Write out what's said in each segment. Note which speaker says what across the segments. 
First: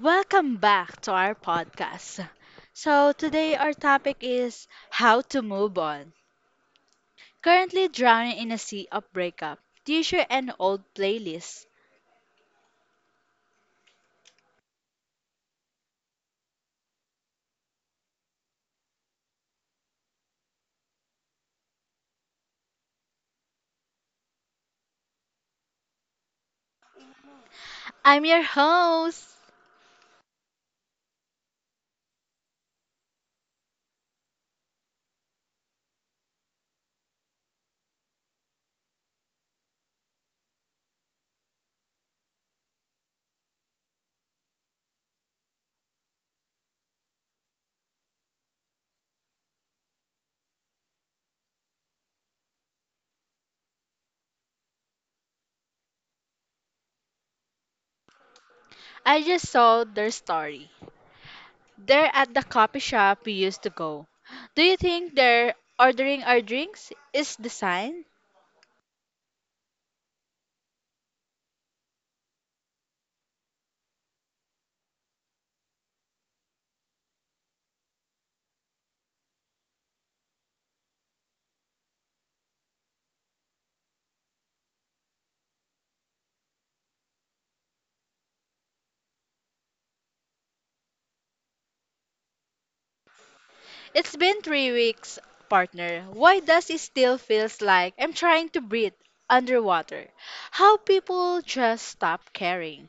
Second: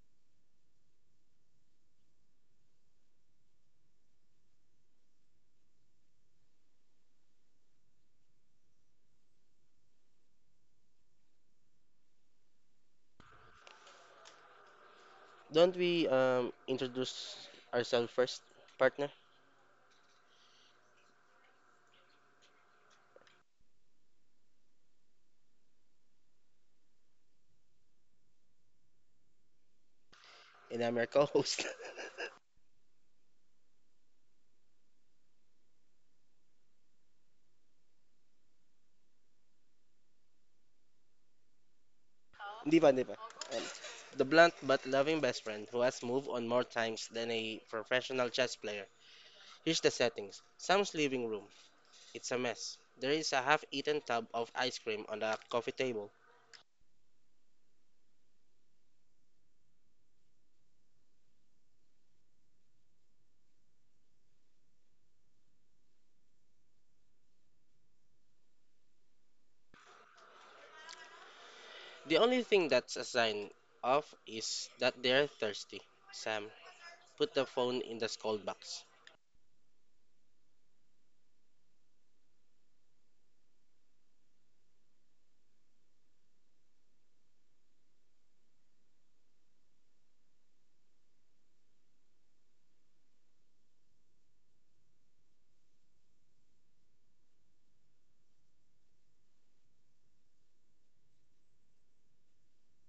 Speaker 1: Welcome back to our podcast. So, today our topic is how to move on. Currently drowning in a sea of breakup. T-shirt and old playlist.
Speaker 2: Don't we introduce ourselves first, partner?
Speaker 1: I'm your host.
Speaker 2: And I'm your co-host. Hindi ba, hindi ba? Um, the blunt but loving best friend who has moved on more times than a professional chess player. Here's the settings. Sam's living room. It's a mess. There is a half-eaten tub of ice cream on the coffee table.
Speaker 1: I just saw their story. They're at the coffee shop we used to go. Do you think they're ordering our drinks is the sign?
Speaker 2: The only thing that's a sign of is that they're thirsty. Sam, put the phone in the scold box.
Speaker 1: It's been 3 weeks, partner. Why does it still feels like I'm trying to breathe underwater? How people just stop caring.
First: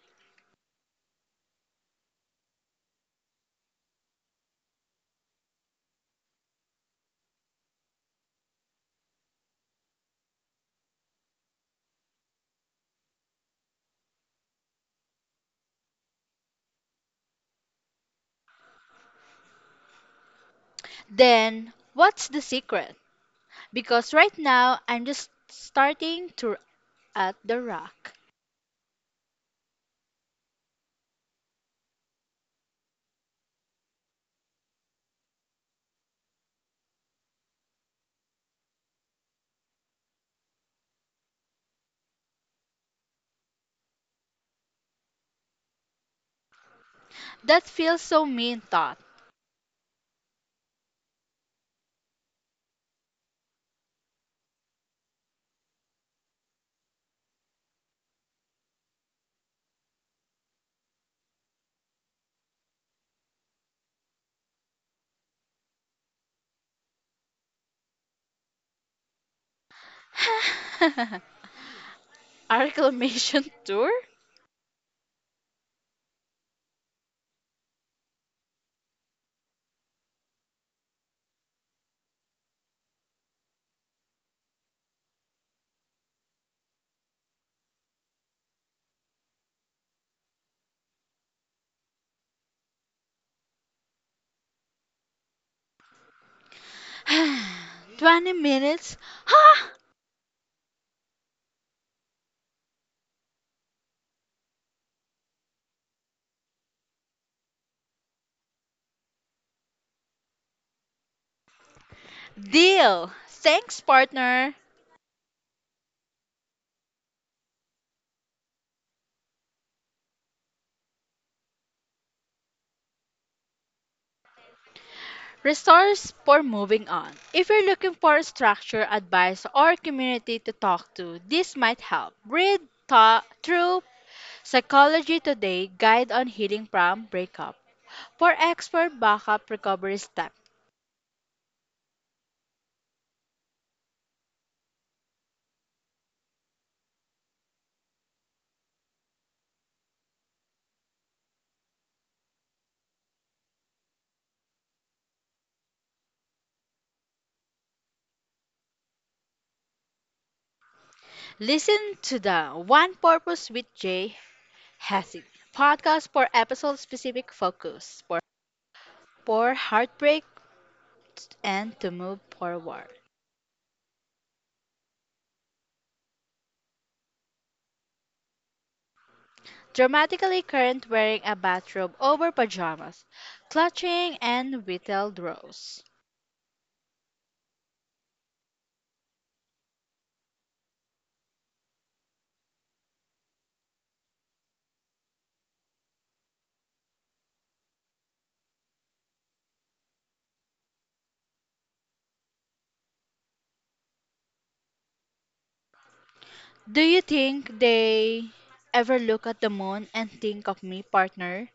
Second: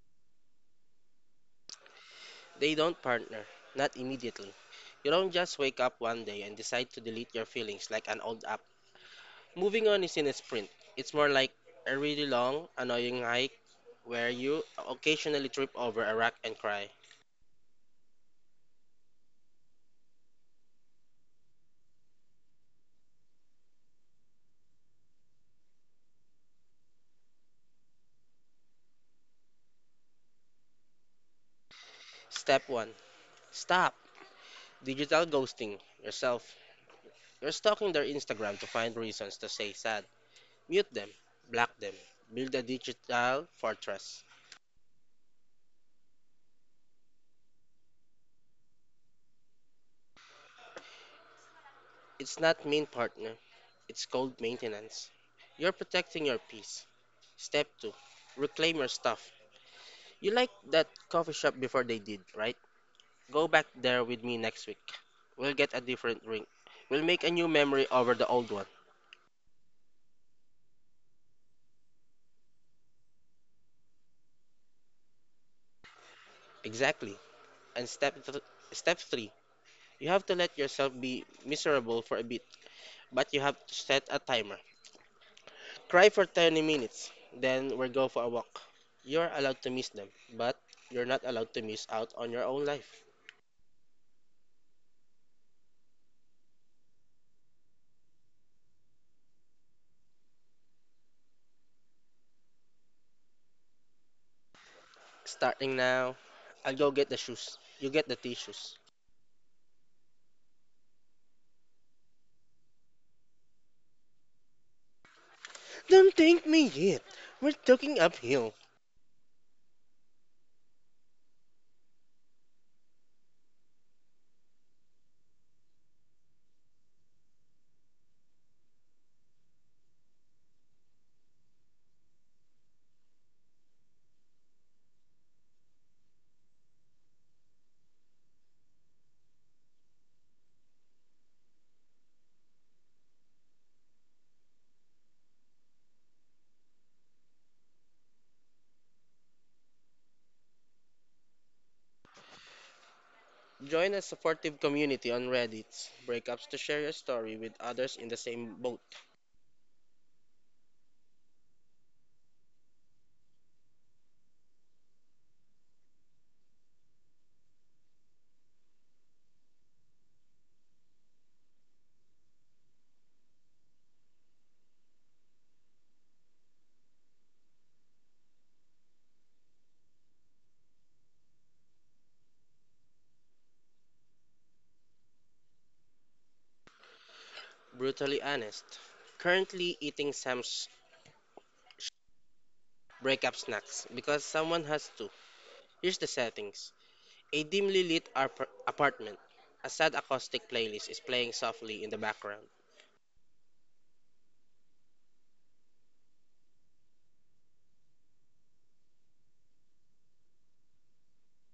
Speaker 2: They don't partner, not immediately. You don't just wake up one day and decide to delete your feelings like an old app. Moving on isn't a sprint, it's more like a really long, annoying hike where you occasionally trip over a rock and cry.
Speaker 1: Then, what's the secret? Because right now, I'm just starting to at the rock.
Speaker 2: Step 1. Stop digital ghosting yourself. You're stalking their Instagram to find reasons to say sad. Mute them, block them, build a digital fortress.
Speaker 1: That feels so mean thought.
Speaker 2: It's not mean partner, it's cold maintenance. You're protecting your peace. Step two, reclaim your stuff. You like that coffee shop before they did, right? Go back there with me next week. We'll get a different drink. We'll make a new memory over the old one.
Speaker 1: A reclamation tour?
Speaker 2: Exactly. And step three, you have to let yourself be miserable for a bit, but you have to set a timer. Cry for 30 minutes, then we'll go for a walk. You're allowed to miss them, but you're not allowed to miss out on your own life.
Speaker 1: 20 minutes?
Speaker 2: Starting now, I'll go get the shoes. You get the tissues.
Speaker 1: Deal! Thanks, partner.
Speaker 2: Don't thank me yet. We're talking uphill.
Speaker 1: Resource for moving on. If you're looking for a structure, advice, or community to talk to, this might help. Read through Psychology Today Guide on Healing from Breakup for expert backup recovery steps.
Speaker 2: Join a supportive community on Reddit, breakups to share your story with others in the same boat.
Speaker 1: Listen to the One Purpose with Jay Hessing podcast for episode specific focus for heartbreak and to move forward. Dramatically current wearing a bathrobe over pajamas, clutching an whittled rose.
Speaker 2: Brutally honest. Currently eating Sam's sh- breakup snacks because someone has to. Here's the settings. A dimly lit apartment. A sad acoustic playlist is playing softly in the background.
Speaker 1: Do you think they ever look at the moon and think of me, partner?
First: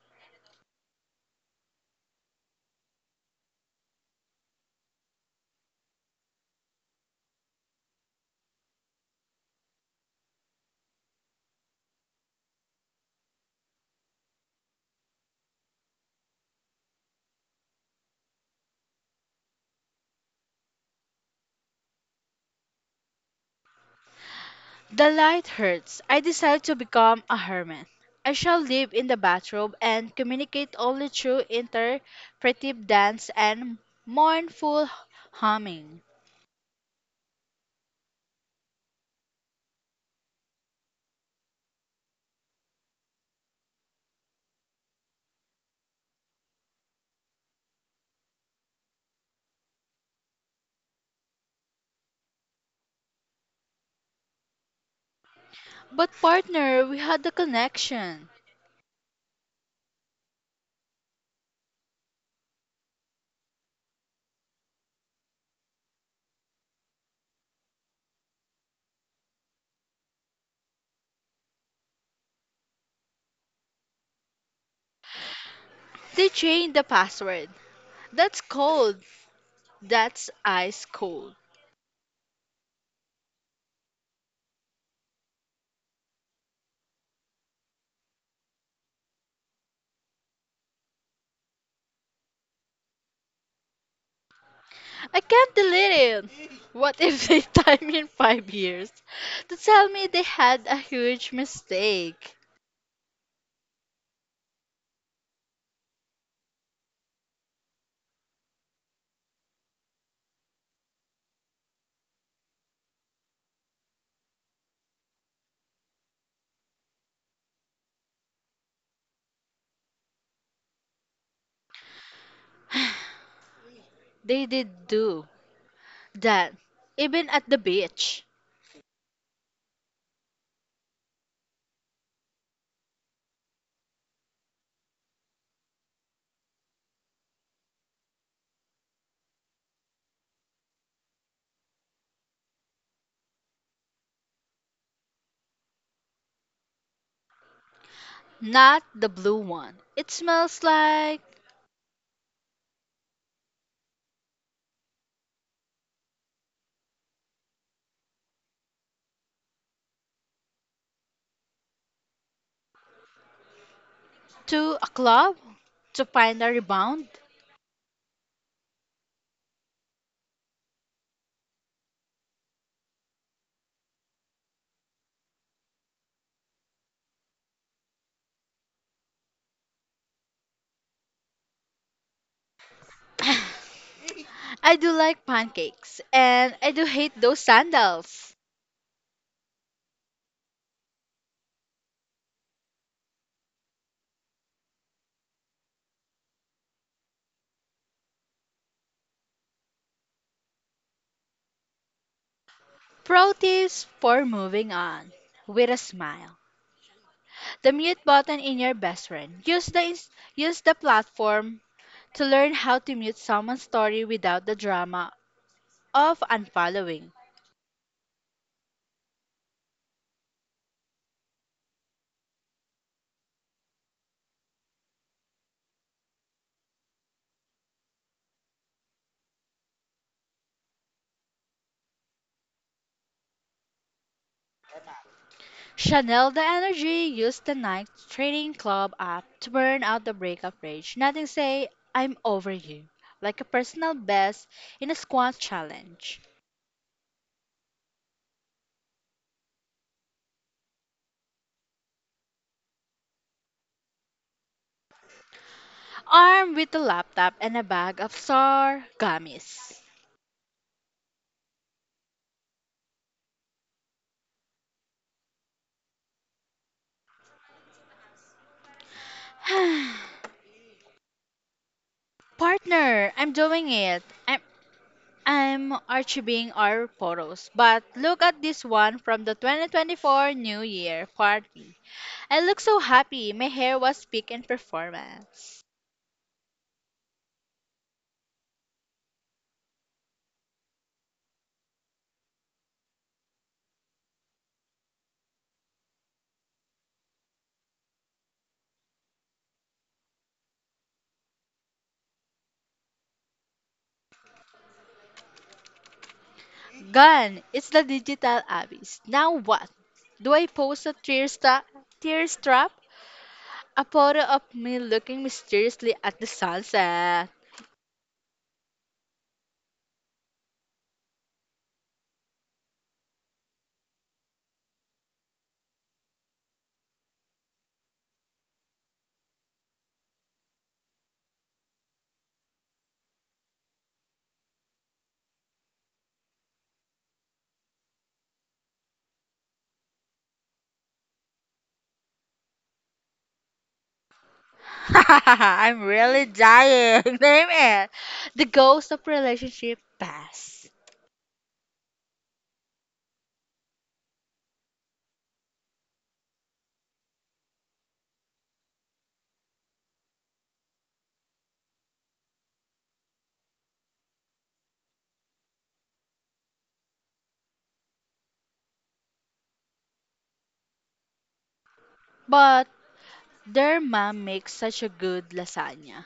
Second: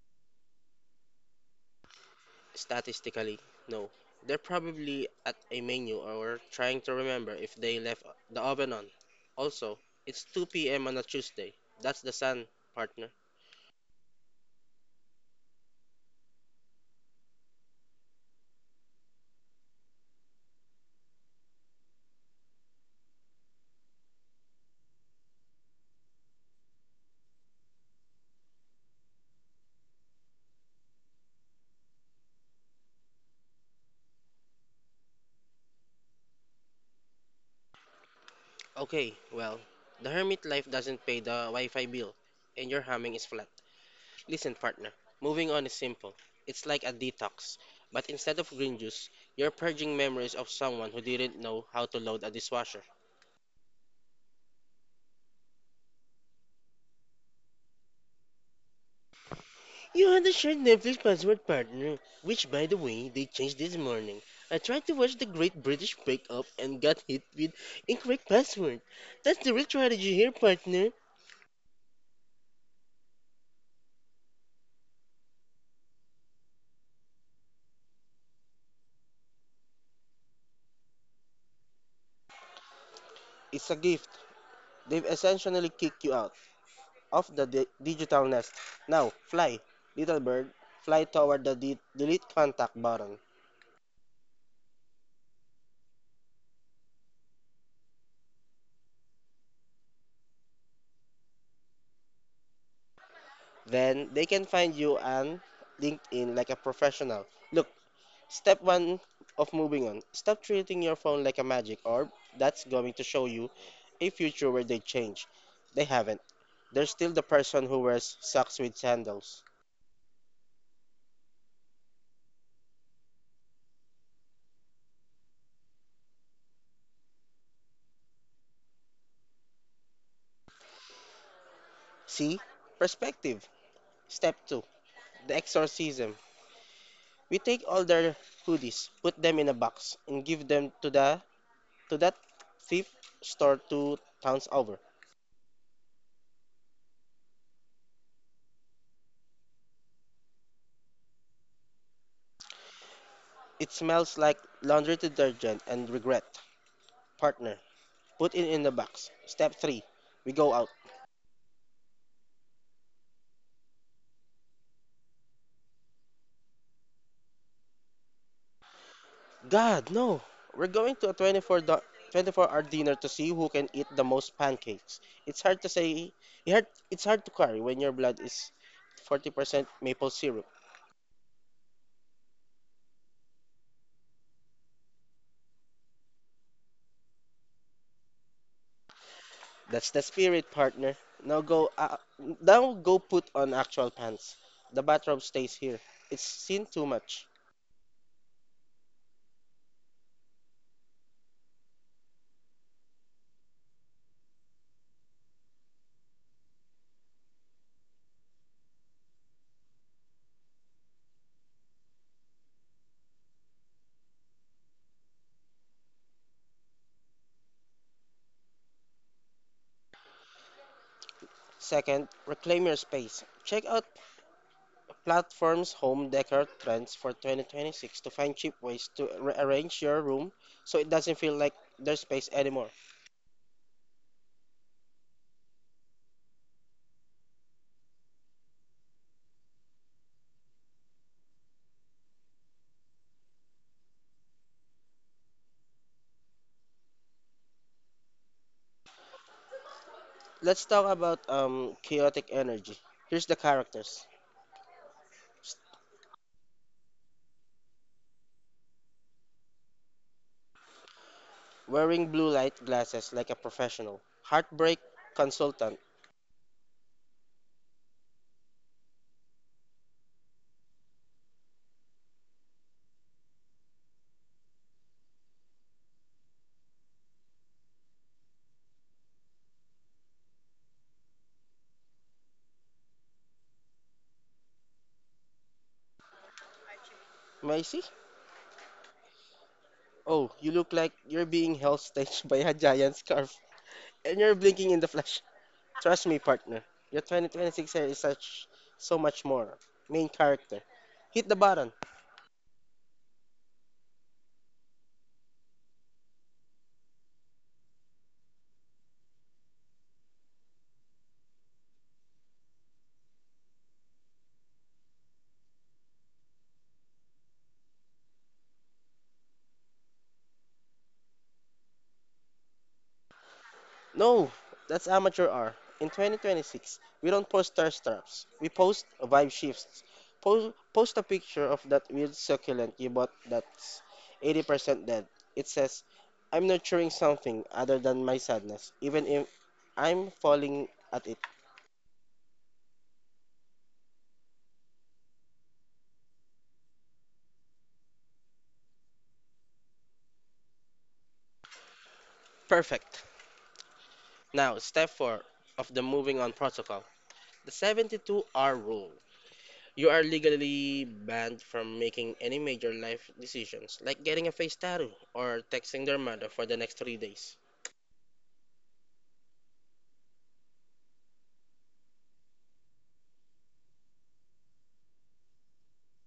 Speaker 2: Statistically, no. They're probably at a menu or trying to remember if they left the oven on. Also, it's 2 p.m. on a Tuesday. That's the sun, partner.
Speaker 1: The light hurts. I decide to become a hermit. I shall live in the bathrobe and communicate only through interpretive dance and mournful humming.
Speaker 2: Okay, well, the hermit life doesn't pay the Wi Fi bill, and your humming is flat. Listen, partner, moving on is simple. It's like a detox, but instead of green juice, you're purging memories of someone who didn't know how to load a dishwasher.
Speaker 1: But partner, we had the connection.
Speaker 2: You had a shared Netflix password partner, which by the way, they changed this morning. I tried to watch the Great British Bake Off and got hit with incorrect password. That's the real tragedy here, partner.
Speaker 1: They changed the password. That's cold. That's ice cold.
Speaker 2: It's a gift. They've essentially kicked you out of the digital nest. Now, fly, little bird, fly toward the delete contact button.
Speaker 1: I can't delete it. What if they time in 5 years to tell me they had a huge mistake?
Speaker 2: Then they can find you on LinkedIn like a professional. Look, Step one of moving on stop treating your phone like a magic orb that's going to show you a future where they change. They haven't. They're still the person who wears socks with sandals.
Speaker 1: They did do that, even at the beach.
Speaker 2: See? Perspective. Step 2. The exorcism. We take all their hoodies, put them in a box, and give them to the to that thrift store two towns over.
Speaker 1: Not the blue one. It smells like
Speaker 2: It smells like laundry detergent and regret. Partner. Put it in the box. Step 3. We go out.
Speaker 1: to a club to find a rebound.
Speaker 2: God, no. We're going to a 24-hour dinner to see who can eat the most pancakes. It's hard to say, it's hard to carry when your blood is 40% maple syrup.
Speaker 1: I do like pancakes and I do hate those sandals.
Speaker 2: That's the spirit, partner. Now go put on actual pants. The bathrobe stays here. It's seen too much.
Speaker 1: Pro tips for moving on with a smile. The mute button in your best friend. Use the platform to learn how to mute someone's story without the drama of unfollowing.
Speaker 2: Second, reclaim your space. Check out platforms home decor trends for 2026 to find cheap ways to rearrange your room so it doesn't feel like their space anymore.
Speaker 1: Chanel the Energy used the night training club app to burn out the breakup rage. Nothing say, I'm over you, like a personal best in a squat challenge.
Speaker 2: Let's talk about chaotic energy. Here's the characters.
Speaker 1: Armed with a laptop and a bag of sour gummies.
Speaker 2: Wearing blue light glasses like a professional. Heartbreak consultant.
Speaker 1: Partner, I'm doing it. I'm archiving our photos, but look at this one from the 2024 New Year party. I look so happy. My hair was peak in performance.
Speaker 2: Macy? Oh, you look like you're being held staged by a giant scarf. And you're blinking in the flash. Trust me, partner. Your 2026 hair is such so much more. Main character. Hit the button.
Speaker 1: Gone. It's the digital abyss. Now what? Do I post a tear strap? A photo of me looking mysteriously at the sunset.
Speaker 2: No, that's amateur hour. In 2026, we don't post star straps. We post vibe shifts. Post a picture of that weird succulent you bought that's 80% dead. It says, I'm nurturing something other than my sadness, even if I'm falling at it.
Speaker 1: I'm really dying. Name it. The ghost of relationship past.
Speaker 2: Perfect. Now, step 4 of the moving on protocol the 72-hour rule. You are legally banned from making any major life decisions, like getting a face tattoo or texting their mother for the next 3 days.
Speaker 1: But their mom makes such a good lasagna.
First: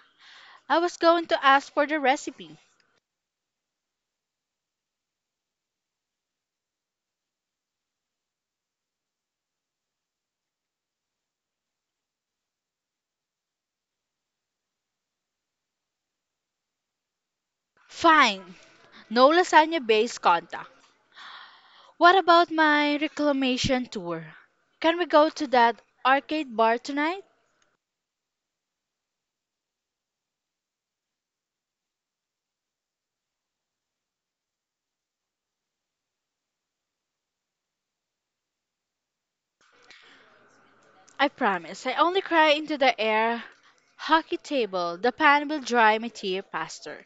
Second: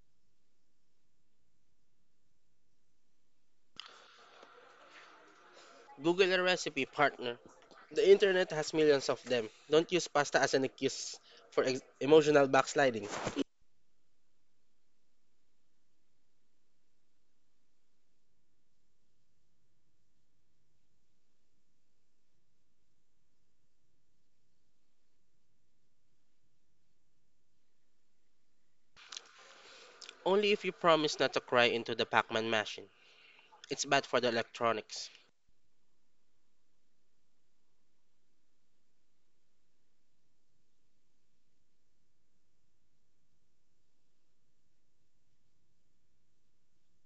Speaker 1: I was going to ask for the recipe.
Speaker 2: Google a recipe, partner. The internet has millions of them. Don't use pasta as an excuse for emotional backsliding.
Speaker 1: Fine. No lasagna based contact. What about my reclamation tour? Can we go to that arcade bar tonight?
Speaker 2: Only if you promise not to cry into the Pac Man machine. It's bad for the electronics.
Speaker 1: I promise. I only cry into the air hockey table. The pan will dry my tear faster.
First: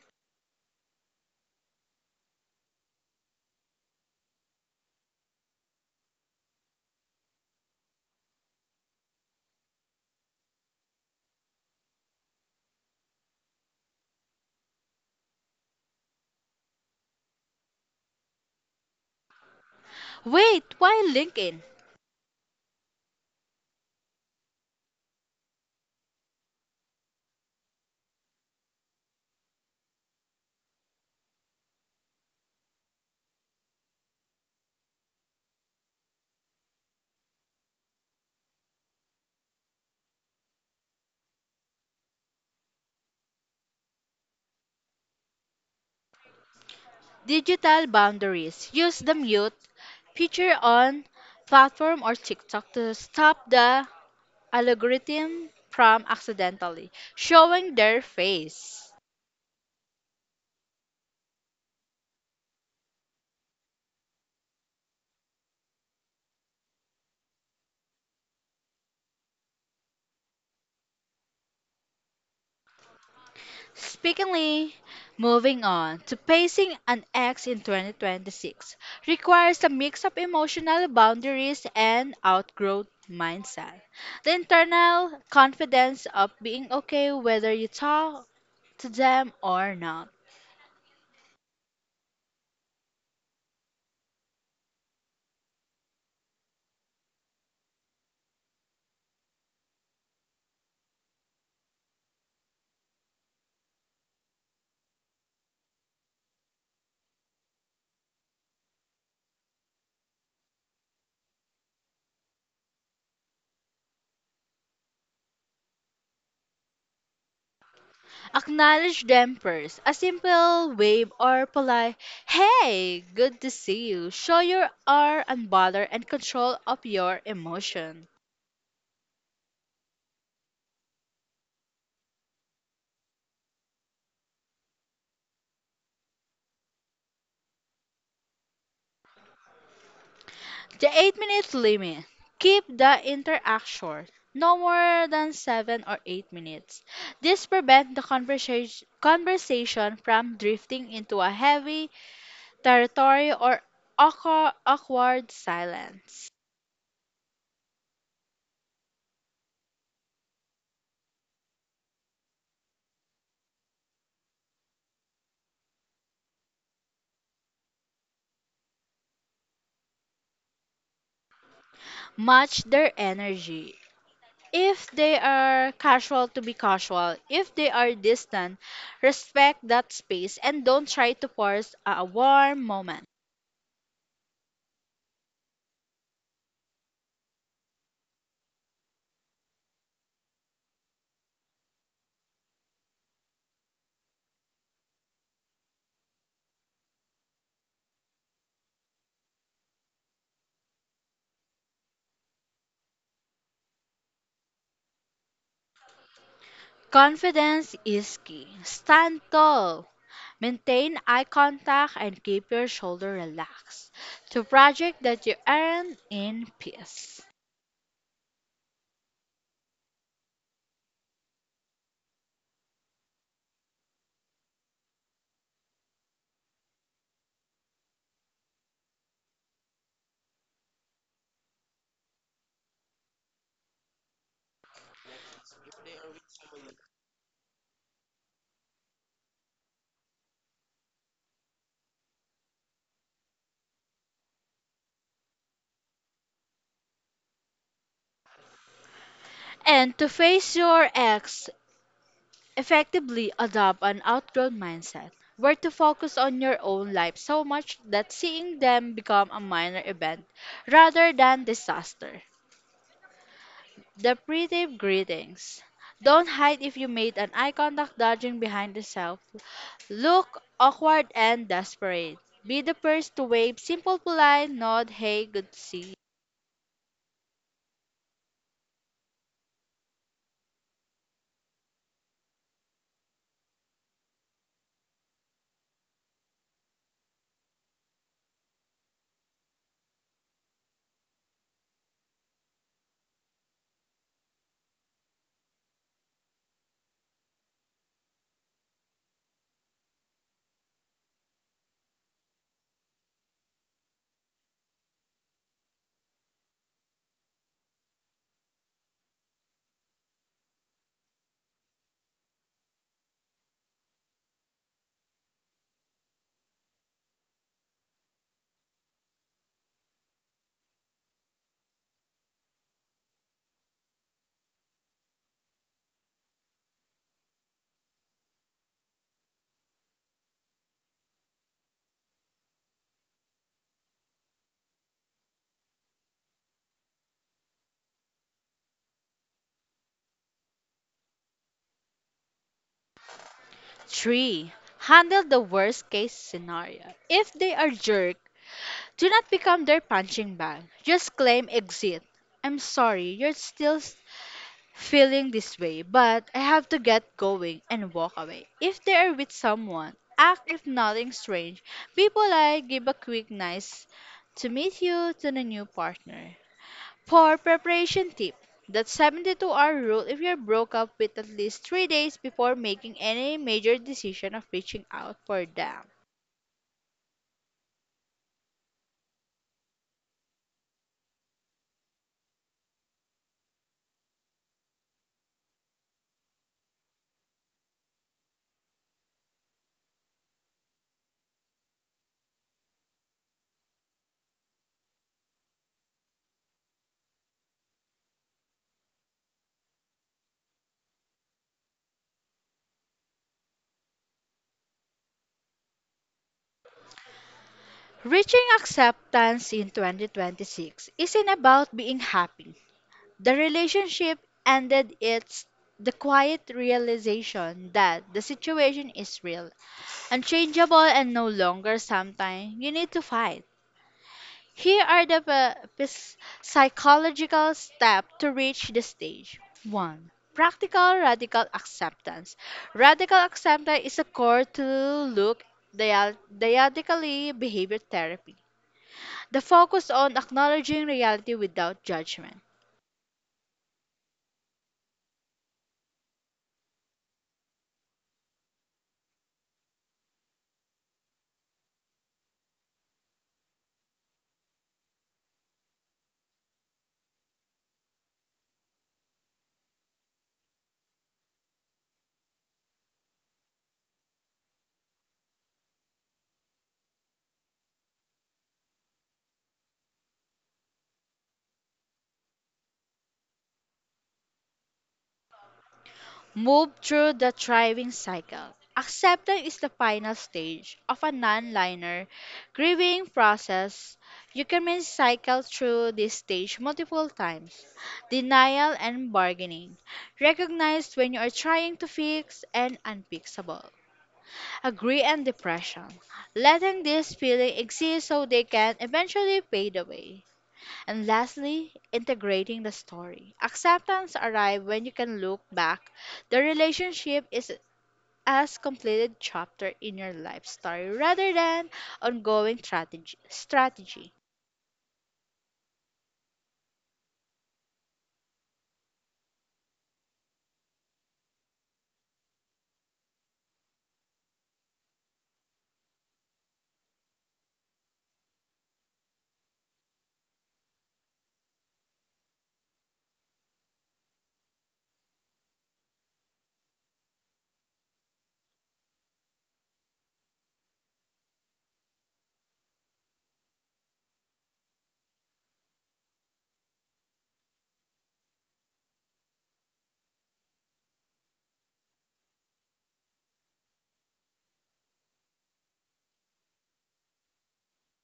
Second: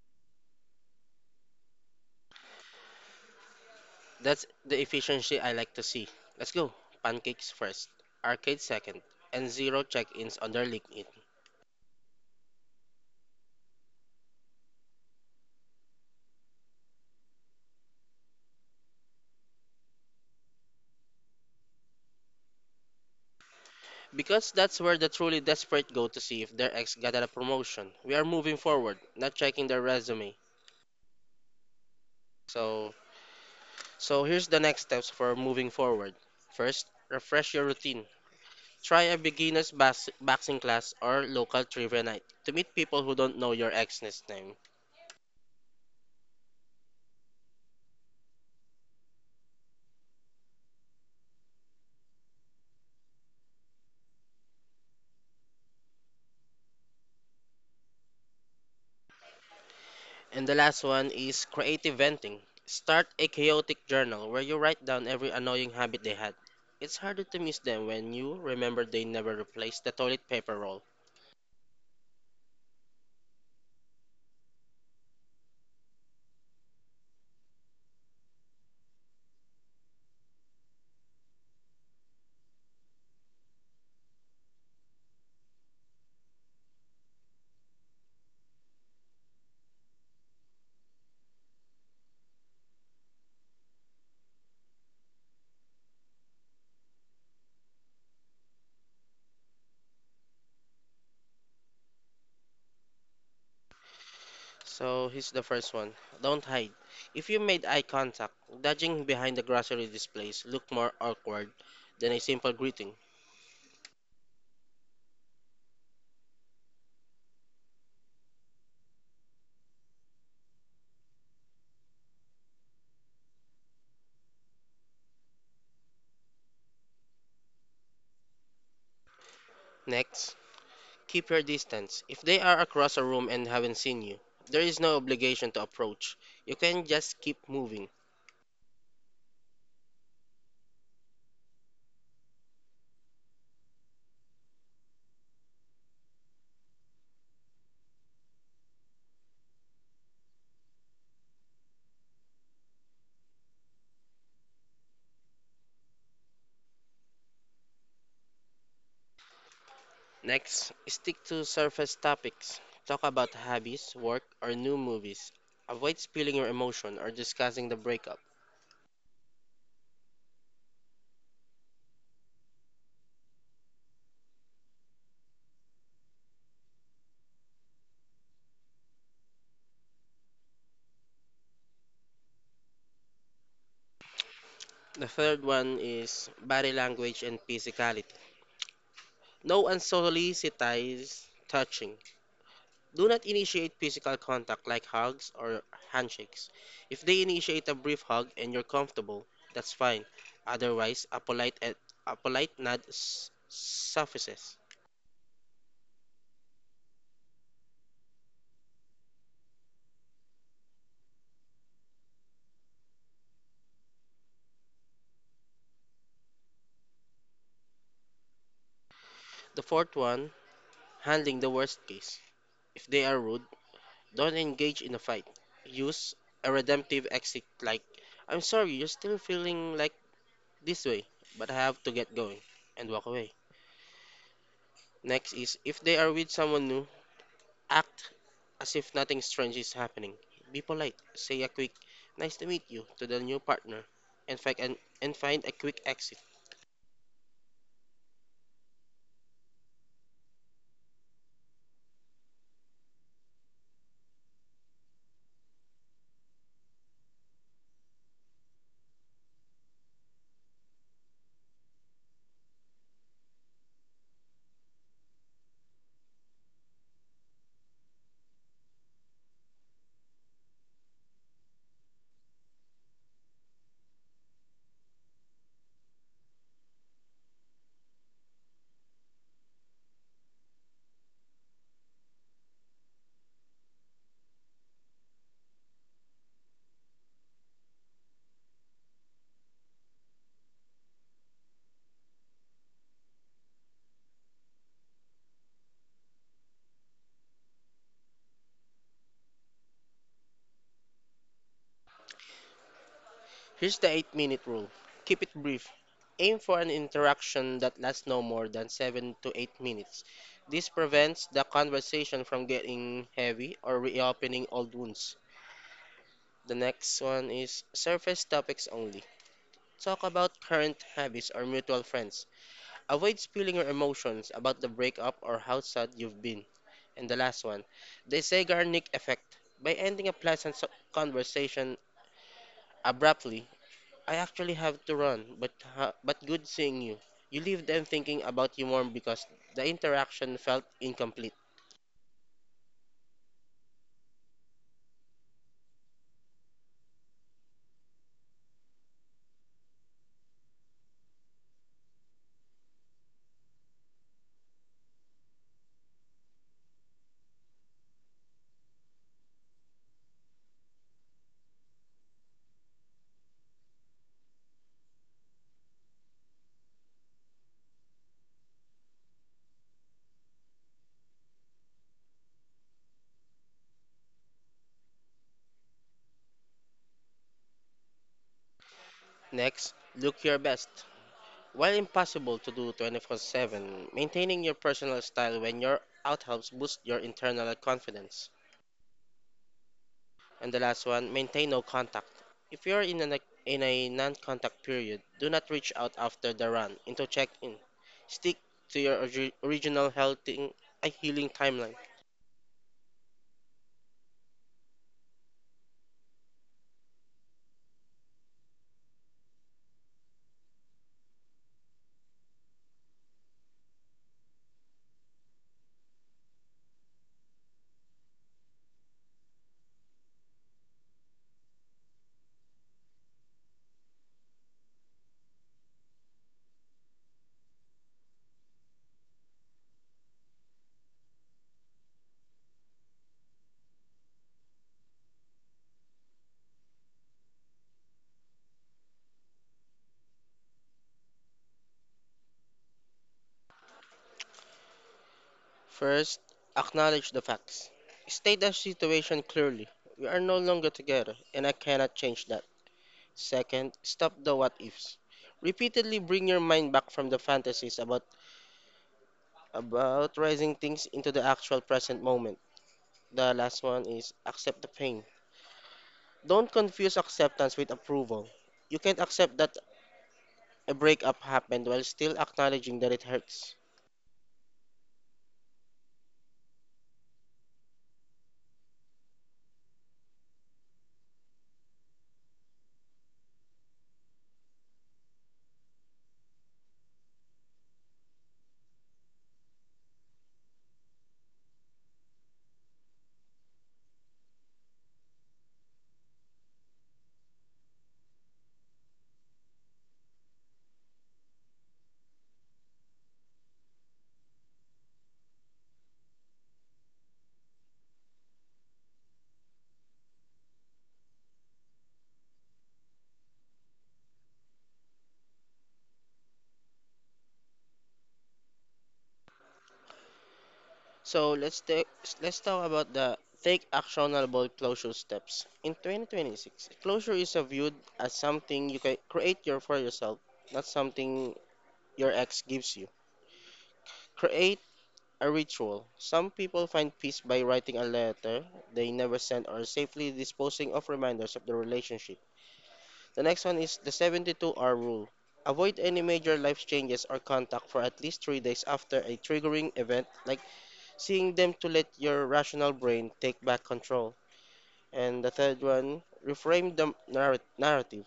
Speaker 2: That's the efficiency I like to see. Let's go. Pancakes first, arcade second, and zero check ins on their LinkedIn.
Speaker 1: Wait, why LinkedIn?
Speaker 2: Because that's where the truly desperate go to see if their ex got a promotion. We are moving forward, not checking their resume. So, so here's the next steps for moving forward. First, refresh your routine. Try a beginner's boxing class or local trivia night to meet people who don't know your ex's name.
Speaker 1: Digital boundaries. Use the mute feature on platform or TikTok to stop the algorithm from accidentally showing their face.
Speaker 2: And the last one is creative venting. Start a chaotic journal where you write down every annoying habit they had. It's harder to miss them when you remember they never replaced the toilet paper roll.
Speaker 1: Speakingly, moving on to pacing an ex in 2026 requires a mix of emotional boundaries and outgrowth mindset. The internal confidence of being okay whether you talk to them or not.
Speaker 2: So here's the first one. Don't hide. If you made eye contact, dodging behind the grocery displays look more awkward than a simple greeting.
Speaker 1: Acknowledge them first. A simple wave or polite, hey, good to see you. Show you are unbothered and control of your emotion.
Speaker 2: Next, keep your distance. If they are across a room and haven't seen you, there is no obligation to approach. You can just keep moving.
Speaker 1: The 8 minute limit. Keep the interaction no more than 7 or 8 minutes. This prevents the conversation from drifting into a heavy territory or awkward silence.
Speaker 2: Next, stick to surface topics. Talk about hobbies, work, or new movies. Avoid spilling your emotion or discussing the breakup.
Speaker 1: Match their energy. If they are casual to be casual, if they are distant, respect that space and don't try to force a warm moment.
Speaker 2: The third one is body language and physicality. No unsolicited touching. Do not initiate physical contact like hugs or handshakes. If they initiate a brief hug and you're comfortable, that's fine. Otherwise, a polite nod suffices.
Speaker 1: Confidence is key. Stand tall. Maintain eye contact and keep your shoulder relaxed to project that you earn in peace.
Speaker 2: The fourth one, handling the worst case. If they are rude, don't engage in a fight. Use a redemptive exit like, I'm sorry, you're still feeling like this way, but I have to get going, and walk away. Next is if they are with someone new. Act as if nothing strange is happening. Be polite. Say a quick nice to meet you to the new partner and and find a quick exit.
Speaker 1: And to face your ex, effectively adopt an outgrown mindset. Where to focus on your own life so much that seeing them become a minor event rather than disaster. The pretty greetings. Don't hide if you made an eye contact dodging behind the cell. Look awkward and desperate. Be the first to wave simple polite nod, hey, good to see you.
Speaker 2: Here's the 8-minute rule. Keep it brief. Aim for an interaction that lasts no more than 7 to 8 minutes. This prevents the conversation from getting heavy or reopening old wounds. The next one is surface topics only. Talk about current habits or mutual friends. Avoid spilling your emotions about the breakup or how sad you've been. And the last one, the Zeigarnik effect. By ending a pleasant conversation abruptly, I actually have to run, but good seeing you. You leave them thinking about you more because the interaction felt incomplete.
Speaker 1: 3. Handle the worst case scenario. If they are jerk, do not become their punching bag. Just claim exit. I'm sorry, you're still feeling this way, but I have to get going and walk away. If they are with someone, act if nothing strange. Be polite, give a quick nice to meet you to the new partner. For preparation tip, that 72-hour rule if you're broke up with at least 3 days before making any major decision of reaching out for them.
Speaker 2: Next, look your best. While impossible to do 24/7, maintaining your personal style when you're out helps boost your internal confidence. And the last one, maintain no contact. If you're in a non-contact period, do not reach out after the run into check-in. Stick to your original healing timeline.
Speaker 1: Reaching acceptance in 2026 isn't about being happy. The relationship ended its the quiet realization that the situation is real, unchangeable and no longer something you need to fight. Here are the psychological steps to reach this stage. 1. Practical radical acceptance. Radical acceptance is a core to look diadically behavior therapy. The focus on acknowledging reality without judgment.
Speaker 2: First, acknowledge the facts. State the situation clearly. We are no longer together, and I cannot change that. Second, stop the what ifs. Repeatedly bring your mind back from the fantasies about rising things into the actual present moment. The last one is accept the pain. Don't confuse acceptance with approval. You can't accept that a breakup happened while still acknowledging that it hurts.
Speaker 1: Move through the thriving cycle. Acceptance is the final stage of a non-linear grieving process. You can may cycle through this stage multiple times. Denial and bargaining. Recognize when you are trying to fix and unfixable. Agree and depression. Letting this feeling exist so they can eventually fade away. And lastly, integrating the story. Acceptance arrives when you can look back. The relationship is as completed chapter in your life story rather than ongoing strategy.
Speaker 2: So let's talk about the take actionable closure steps. In 2026, closure is viewed as something you can create your for yourself, not something your ex gives you. Create a ritual. Some people find peace by writing a letter they never sent or safely disposing of reminders of the relationship. The next one is the 72-hour rule. Avoid any major life changes or contact for at least 3 days after a triggering event, like seeing them to let your rational brain take back control. And the third one, reframe the narrative.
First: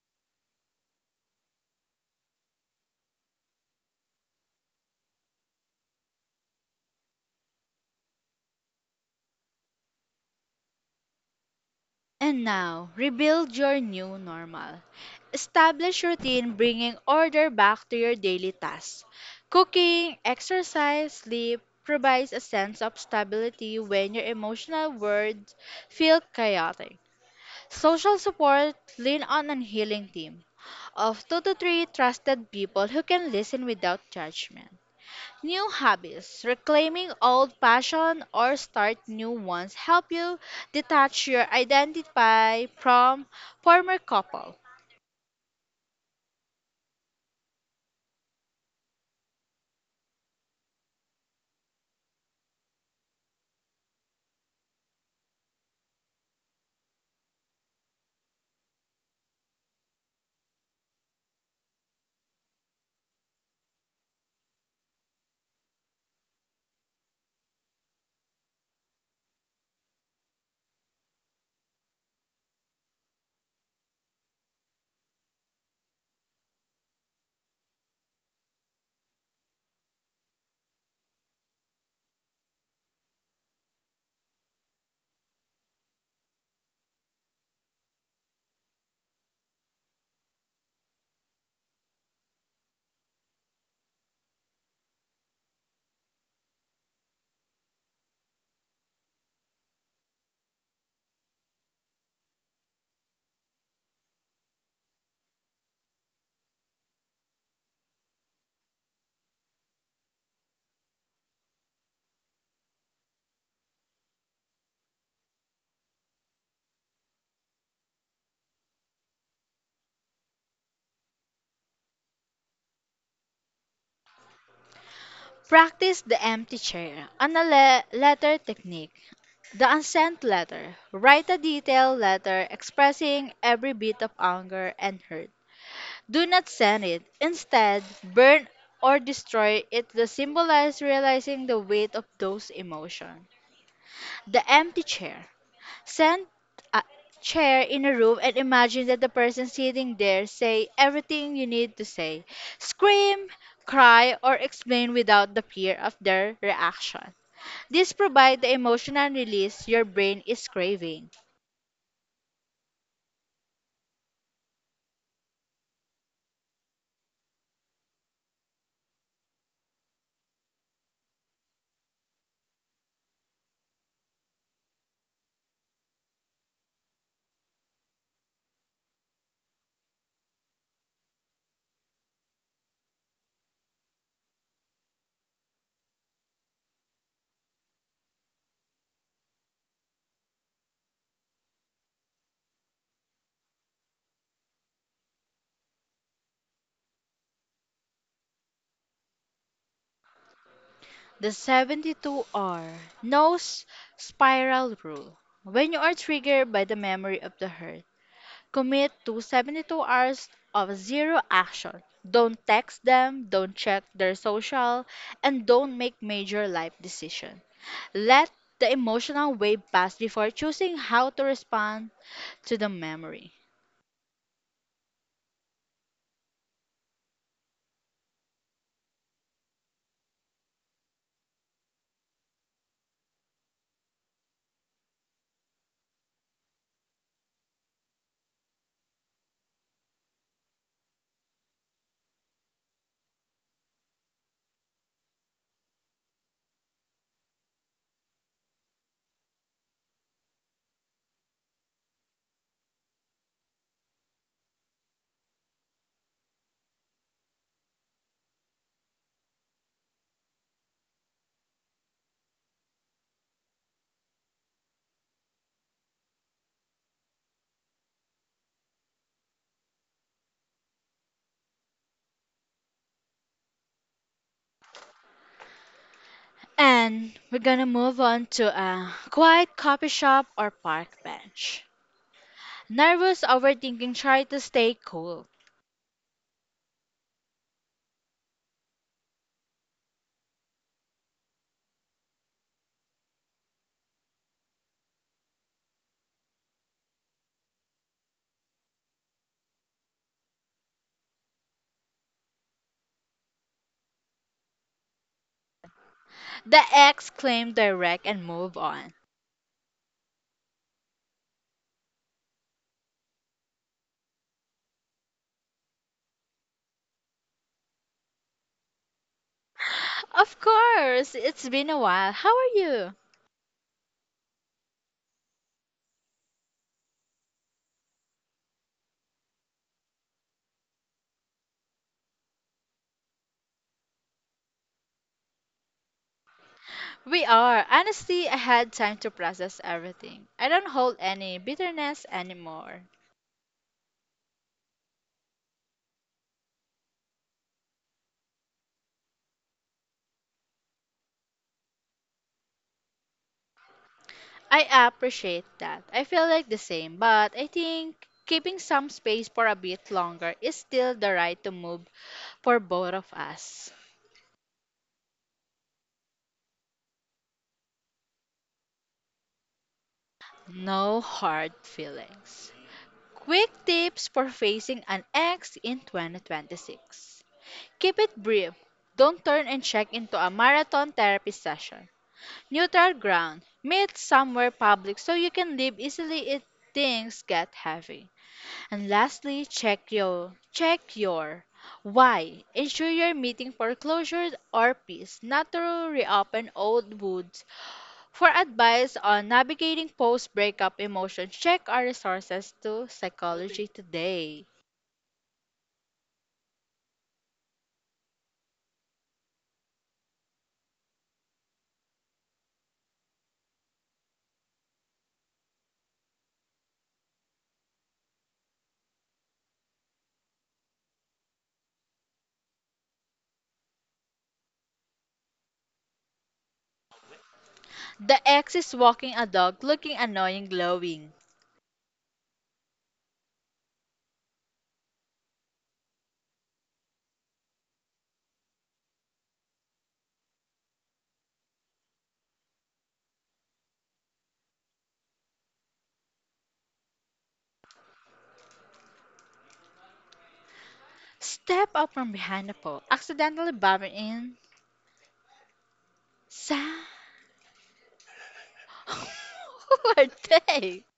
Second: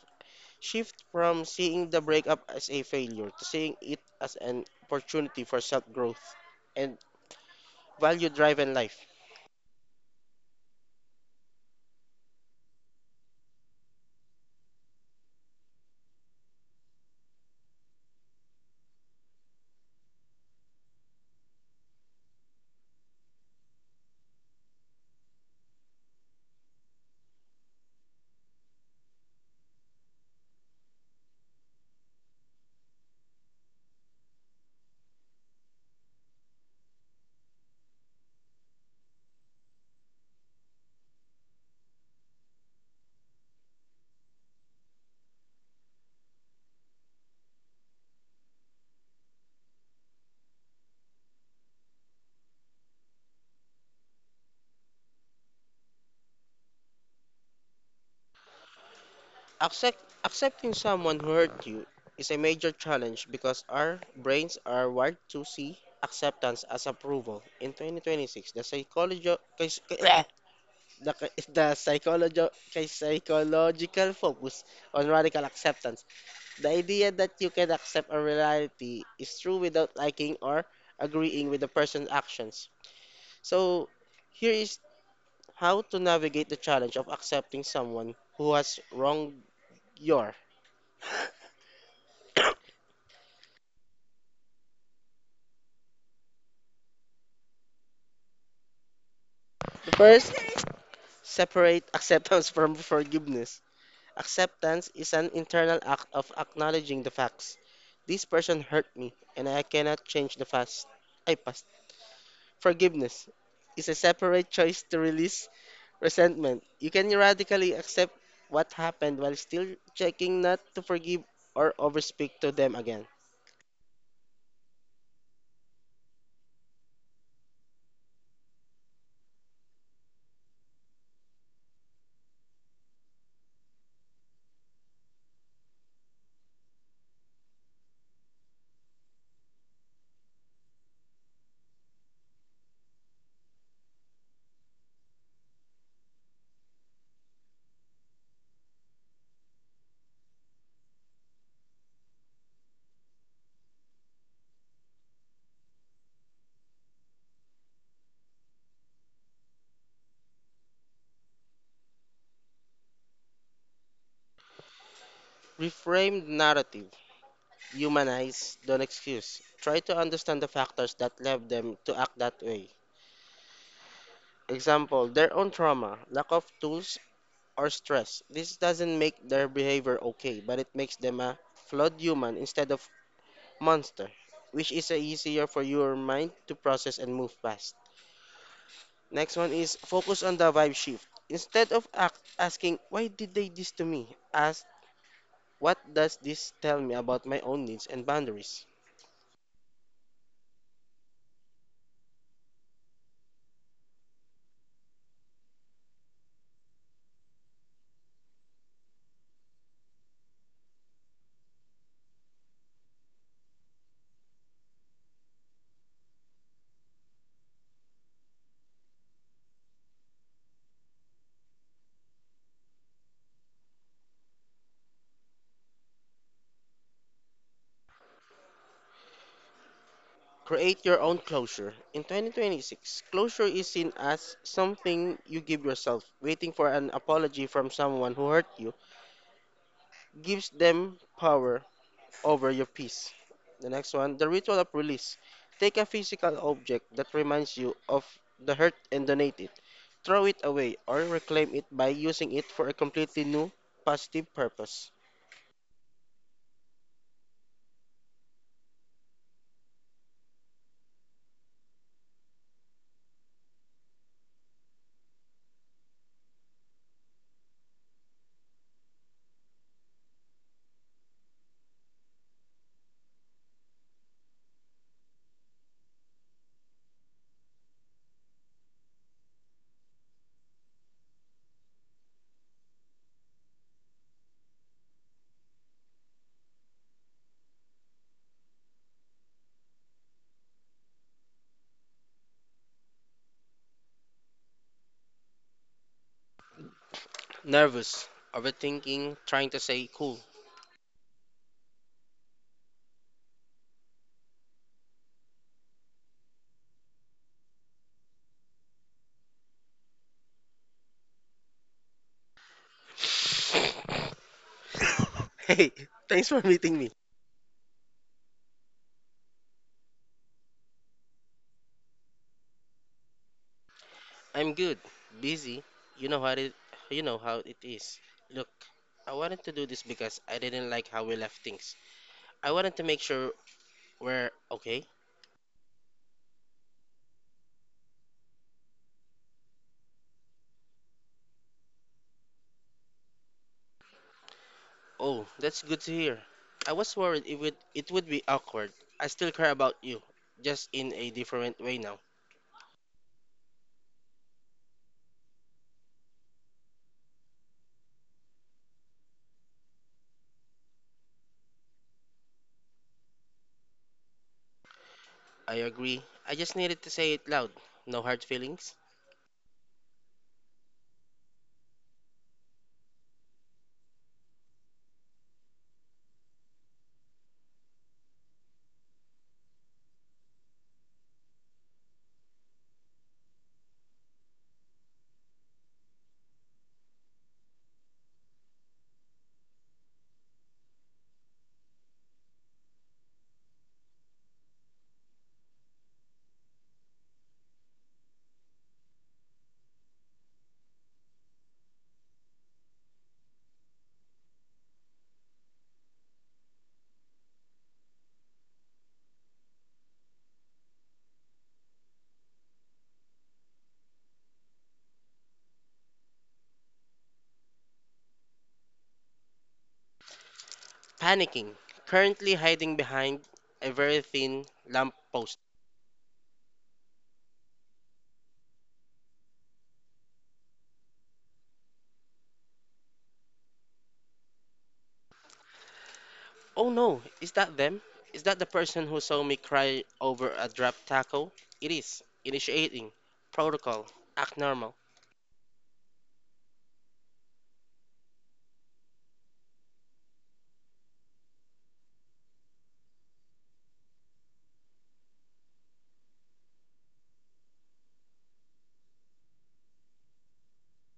Speaker 2: Shift from seeing the breakup as a failure to seeing it as an opportunity for self growth and value driven life.
Speaker 1: And now, rebuild your new normal. Establish routine bringing order back to your daily tasks. Cooking, exercise, sleep provides a sense of stability when your emotional world feel chaotic. Social support lean on a healing team of two to three trusted people who can listen without judgment. New hobbies, reclaiming old passion or start new ones help you detach your identity from former couple.
Speaker 2: Accept, accepting someone who hurt you is a major challenge because our brains are wired to see acceptance as approval. In 2026, the the, k- the psychology, kais- psychological focus on radical acceptance, the idea that you can accept a reality is true without liking or agreeing with the person's actions. So, here is how to navigate the challenge of accepting someone who has wronged your. First, separate acceptance from forgiveness. Acceptance is an internal act of acknowledging the facts. This person hurt me and I cannot change the past. I past. Forgiveness is a separate choice to release resentment. You can radically accept what happened while still checking not to forgive or overspeak to them again.
Speaker 1: Practice the empty chair, an letter technique, the unsent letter. Write a detailed letter expressing every bit of anger and hurt. Do not send it. Instead, burn or destroy it to symbolize realizing the weight of those emotions. The empty chair. Send a chair in a room and imagine that the person sitting there say everything you need to say. Scream, cry, or explain without the fear of their reaction. This provides the emotional release your brain is craving.
Speaker 2: Reframe the narrative. Humanize, don't excuse. Try to understand the factors that led them to act that way. Example, their own trauma, lack of tools, or stress. This doesn't make their behavior okay, but it makes them a flawed human instead of monster, which is a easier for your mind to process and move past. Next one is focus on the vibe shift. Instead of act asking, why did they this to me? Ask, what does this tell me about my own needs and boundaries?
Speaker 1: The 72R nose spiral rule. When you are triggered by the memory of the hurt, commit to 72 hours of zero action. Don't text them, don't check their social, and don't make major life decisions. Let the emotional wave pass before choosing how to respond to the memory.
Speaker 2: Create your own closure. In 2026, closure is seen as something you give yourself. Waiting for an apology from someone who hurt you gives them power over your peace. The next one, the ritual of release. Take a physical object that reminds you of the hurt and donate it. Throw it away or reclaim it by using it for a completely new, positive purpose.
Speaker 1: And we're gonna move on to a quiet coffee shop or park bench. Nervous overthinking, try to stay cool.
Speaker 2: Nervous, overthinking, trying to say cool.
Speaker 1: The ex claimed direct and move on.
Speaker 2: Hey, thanks for meeting me.
Speaker 1: Of course, it's been a while. How are you?
Speaker 2: I'm good, busy. You know how it, you know how it is. Look, I wanted to do this because I didn't like how we left things. I wanted to make sure we're okay.
Speaker 1: We are. Honestly, I had time to process everything. I don't hold any bitterness anymore.
Speaker 2: Oh, that's good to hear. I was worried it would be awkward. I still care about you, just in a different way now.
Speaker 1: I appreciate that. I feel like the same, but I think keeping some space for a bit longer is still the right to move for both of us.
Speaker 2: I agree. I just needed to say it loud. No hard feelings.
Speaker 1: No hard feelings. Quick tips for facing an ex in 2026. Keep it brief. Don't turn and check into a marathon therapy session. Neutral ground. Meet somewhere public so you can leave easily if things get heavy. And lastly, check your why. Ensure you're meeting for closure or peace, not to reopen old wounds. For advice on navigating post-breakup emotions, check our resources to Psychology Today.
Speaker 2: Panicking. Currently hiding behind a very thin lamppost.
Speaker 1: The ex is walking a dog looking annoying glowing.
Speaker 2: Oh no, is that them? Is that the person who saw me cry over a dropped taco? It is. Initiating. Protocol. Act normal.
Speaker 1: Step out from behind a pole, accidentally bumping in Sam. Who are they?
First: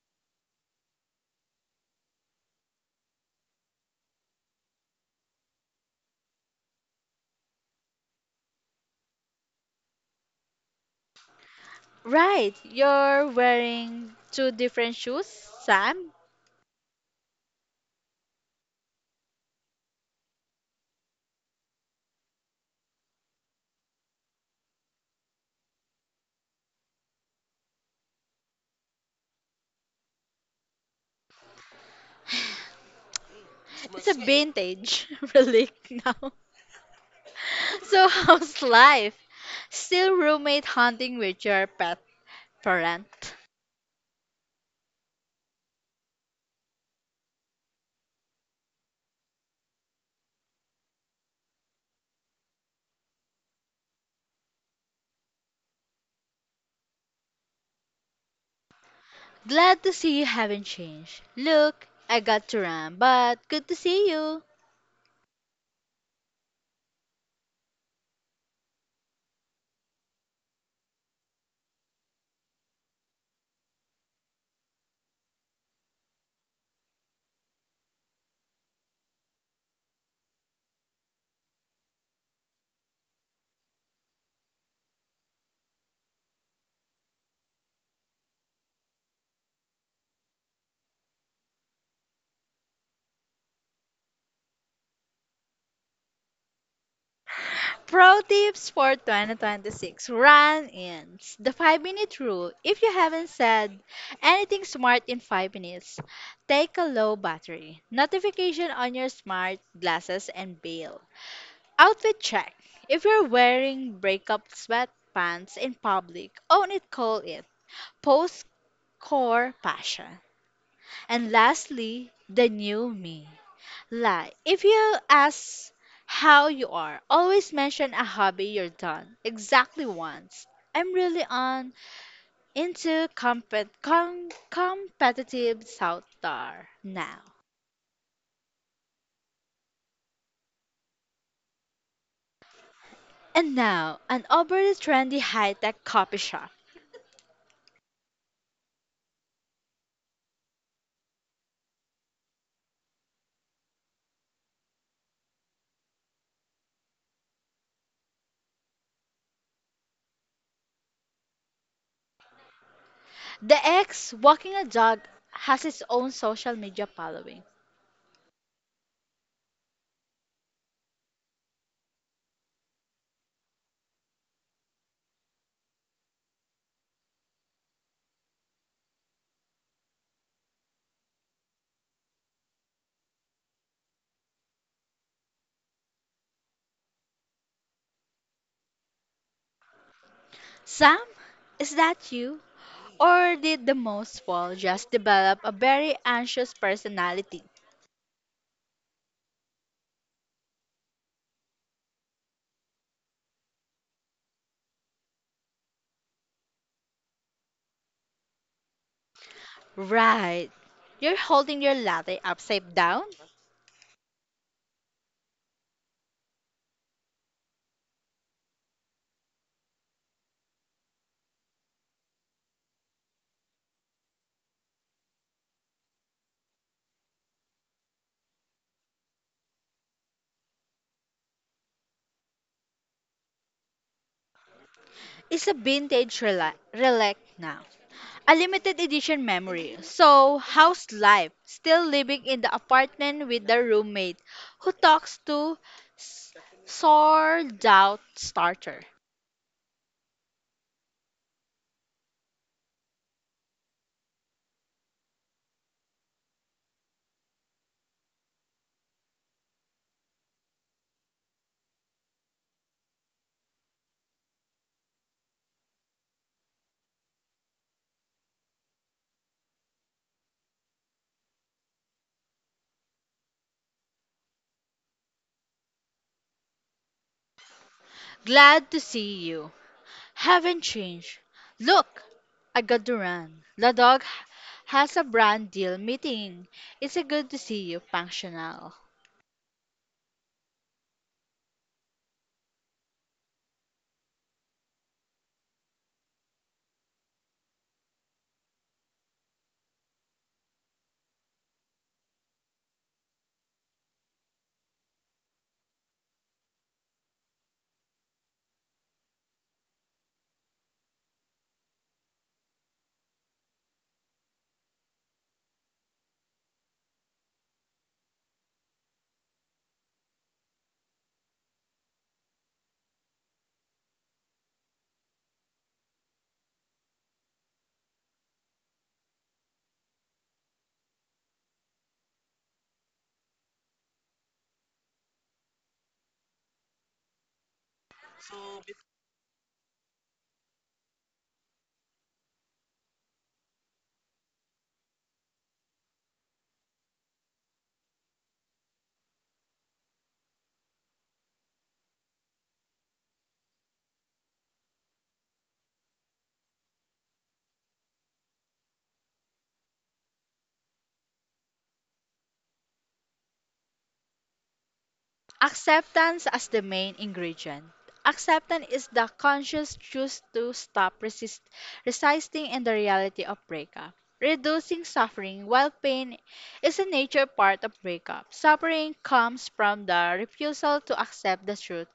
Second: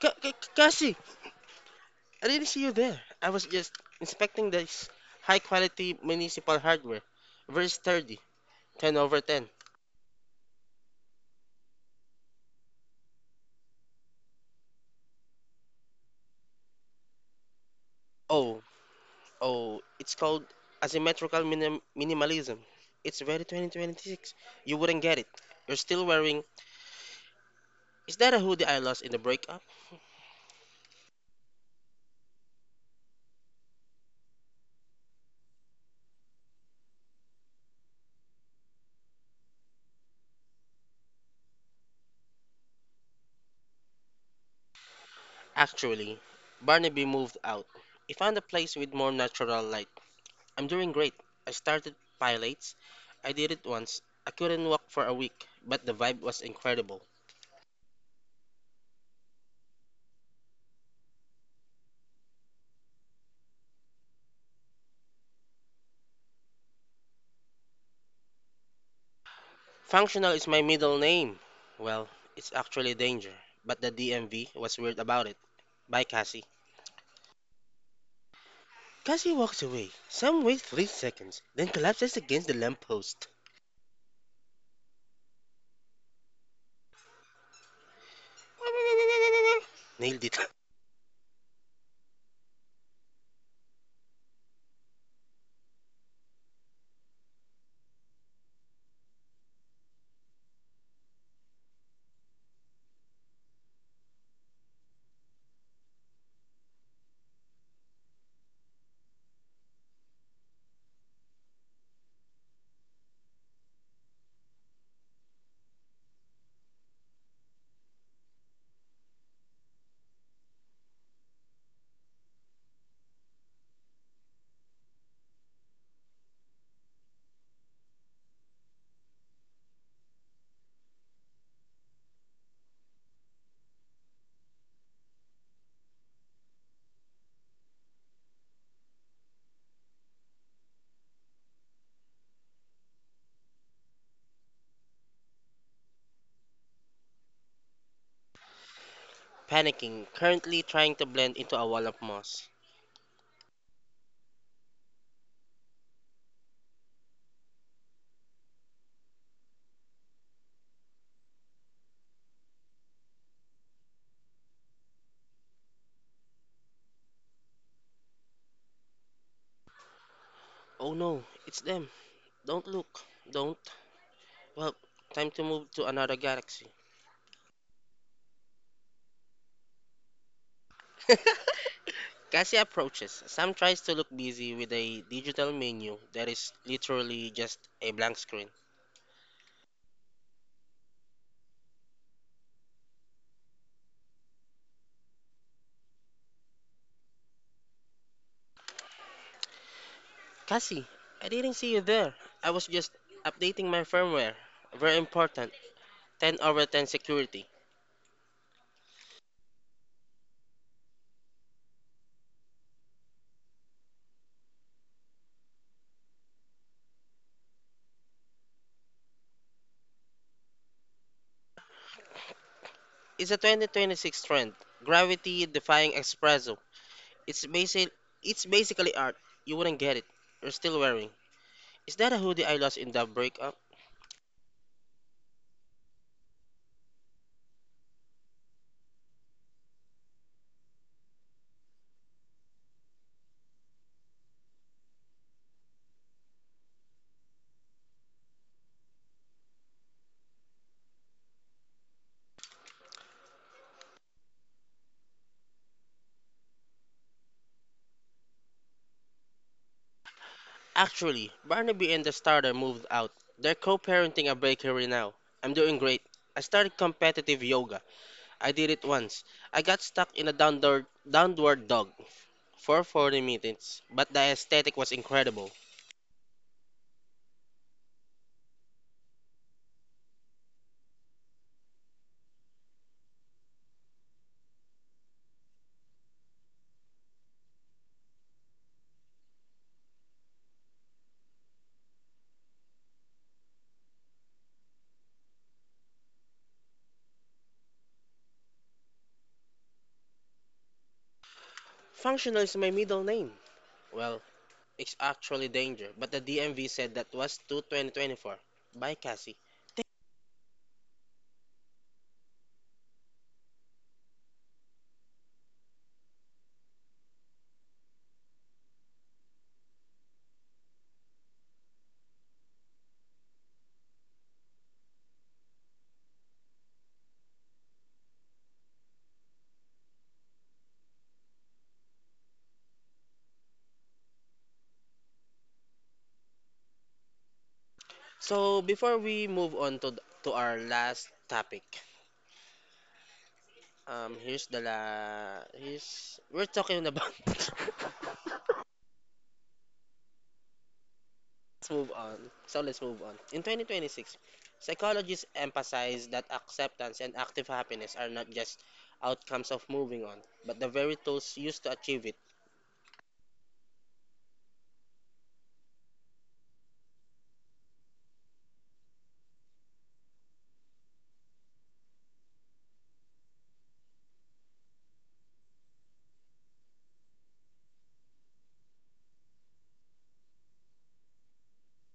Speaker 2: Kasi, I didn't see you there. I was just inspecting this high quality municipal hardware. Very sturdy. 10 over 10.
Speaker 1: Right, you're wearing two different shoes, Sam.
Speaker 2: Oh, oh, it's called asymmetrical minimalism. It's very 2026. You wouldn't get it. You're still wearing. Is that a hoodie I lost in the breakup?
Speaker 1: It's a vintage relic now. So how's life? Still roommate hunting with your pet parent.
Speaker 2: Actually, Barnaby moved out. He found a place with more natural light. I'm doing great. I started pilates. I did it once. I couldn't walk for a week, but the vibe was incredible.
Speaker 1: Glad to see you haven't changed. Look, I got to run, but good to see you.
Speaker 2: Functional is my middle name. Well, it's actually danger, but the DMV was weird about it. Bye, Cassie. Cassie walks away. Sam waits 3 seconds, then collapses against the lamppost. Nailed it.
Speaker 1: Pro tips for 2026 run ins. The 5-minute rule. If you haven't said anything smart in 5 minutes, take a low battery notification on your smart glasses and bail. Outfit check. If you're wearing breakup sweatpants in public, own it, call it. Post core passion. And lastly, the new me. Lie. If you ask how you are, always mention a hobby you're done. Exactly once. I'm really on into competitive software now. And now, an overly trendy high-tech coffee shop.
Speaker 2: Panicking, currently trying to blend into a wall of moss.
Speaker 1: The ex walking a dog has its own social media following.
Speaker 2: Oh no, it's them. Don't look. Don't. Well, time to move to another galaxy. Cassia approaches. Sam tries to look busy with a digital menu that is literally just a blank screen.
Speaker 1: Sam, is that you? Or did the most fall just develop a very anxious personality?
Speaker 2: Cassie, I didn't see you there. I was just updating my firmware. Very important. 10 over 10 security.
Speaker 1: Right. You're holding your latte upside down.
Speaker 2: It's a 2026 trend. Gravity defying espresso. It's basic it's basically art. You wouldn't get it. You're still wearing. Is that a hoodie I lost in the breakup?
Speaker 1: It's a relic now. A limited edition memory. So, how's life? Still living in the apartment with the roommate who talks to s- sold out starter.
Speaker 2: Actually, Barnaby and the starter moved out. They're co-parenting a bakery now. I'm doing great. I started competitive yoga. I did it once. I got stuck in a downward dog for 40 minutes, but the aesthetic was incredible.
Speaker 1: Glad to see you. Haven't changed. Look, I got to run. The dog has a brand deal meeting. It's a good to see you, functional.
Speaker 2: Functional is my middle name. Well, it's actually danger, but the DMV said that was to 2024. Bye, Cassie. So, before we move on to to our last topic, here's the la here's we're talking about. Let's move on. In 2026, psychologists emphasize that acceptance and active happiness are not just outcomes of moving on, but the very tools used to achieve it.
Speaker 1: Acceptance as the main ingredient. Acceptance is the conscious choice to resisting in the reality of breakup. Reducing suffering, while pain is a nature part of breakup, suffering comes from the refusal to accept the truth.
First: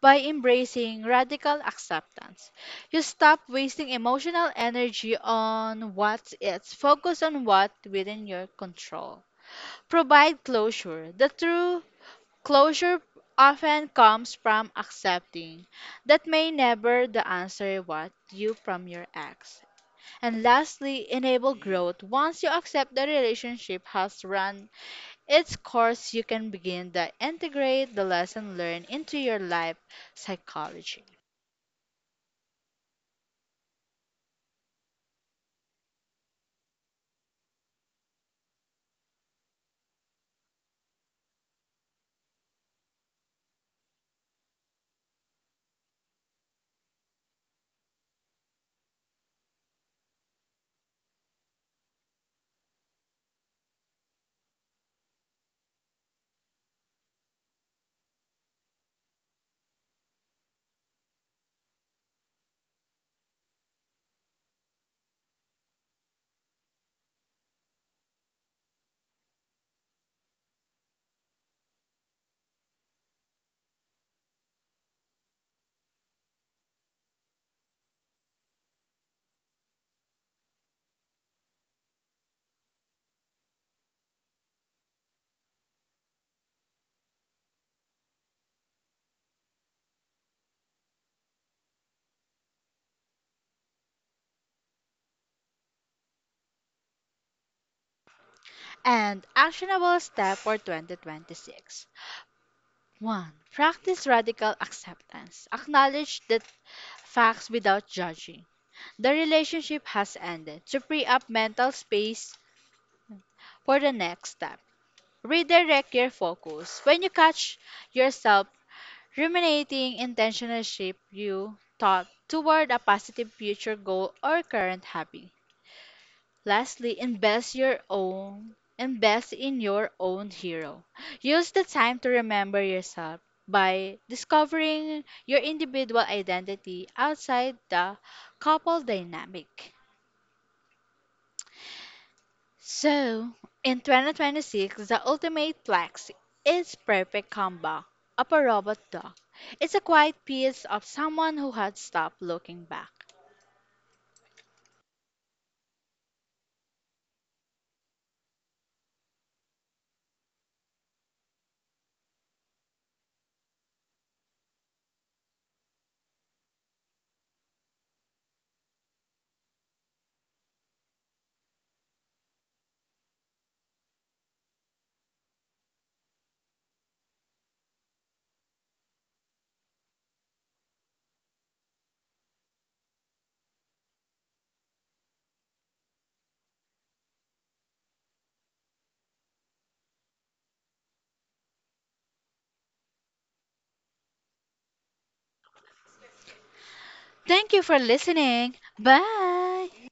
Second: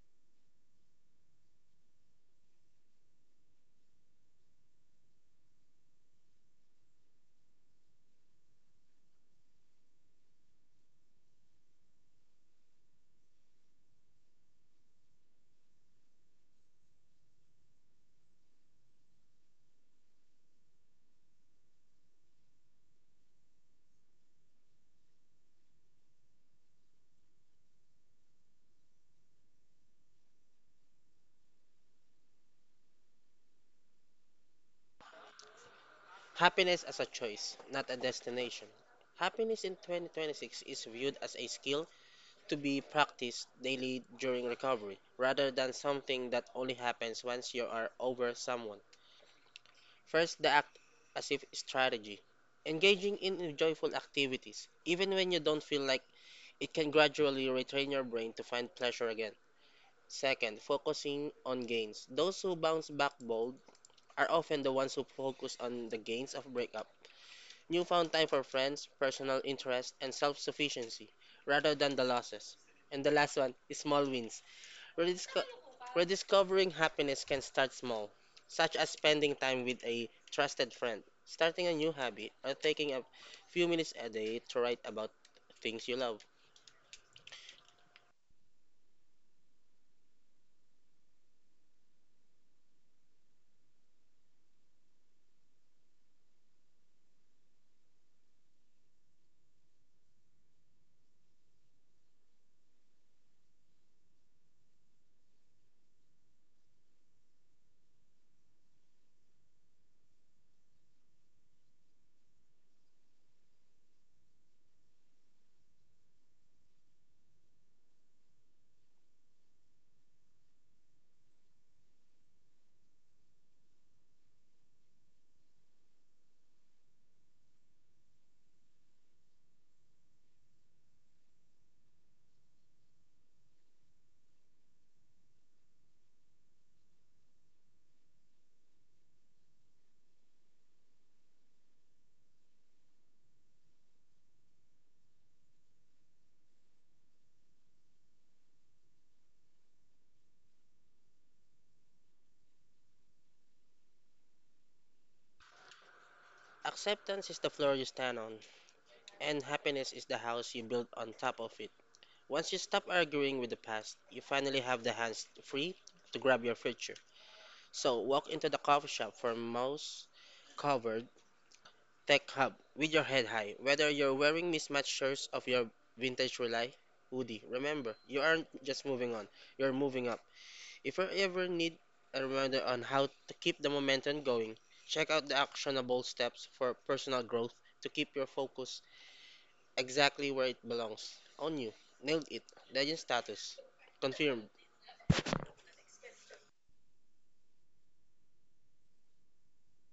Speaker 1: By embracing radical acceptance, you stop wasting emotional energy on what's it, focus on what within your control. Provide closure. The true closure often comes from accepting that may never the answer what you from your ex. And lastly, enable growth. Once you accept the relationship has run its course, you can begin to integrate the lesson learned into your life psychology.
Speaker 2: Happiness as a choice, not a destination. Happiness in 2026 is viewed as a skill to be practiced daily during recovery, rather than something that only happens once you are over someone. First, the act as if strategy. Engaging in joyful activities, even when you don't feel like It can gradually retrain your brain to find pleasure again. Second, focusing on gains. Those who bounce back bold are often the ones who focus on the gains of breakup, newfound time for friends, personal interest, and self sufficiency, rather than the losses. And the last one is small wins. Redisco- rediscovering happiness can start small, such as spending time with a trusted friend, starting a new hobby, or taking a few minutes a day to write about things you love.
Speaker 1: And actionable step for 2026. 1. Practice radical acceptance. Acknowledge the facts without judging. The relationship has ended. To free up mental space for the next step, redirect your focus. When you catch yourself ruminating intentional shape you thought toward a positive future goal or current hobby. Lastly, invest in your own hero. Use the time to remember yourself by discovering your individual identity outside the couple dynamic. So, in 2026, the ultimate flex is perfect combo of a robot dog. It's a quiet piece of someone who had stopped looking back.
Speaker 2: Acceptance is the floor you stand on, and happiness is the house you build on top of it. Once you stop arguing with the past, you finally have the hands free to grab your future. So, walk into the coffee shop for most covered tech hub with your head high. Whether you're wearing mismatched shirts of your vintage relay, hoodie, remember, you aren't just moving on, you're moving up. If you ever need a reminder on how to keep the momentum going, check out the actionable steps for personal growth to keep your focus exactly where it belongs. On you. Nailed it. Legend status. Confirmed.
Speaker 1: Thank you for listening. Bye.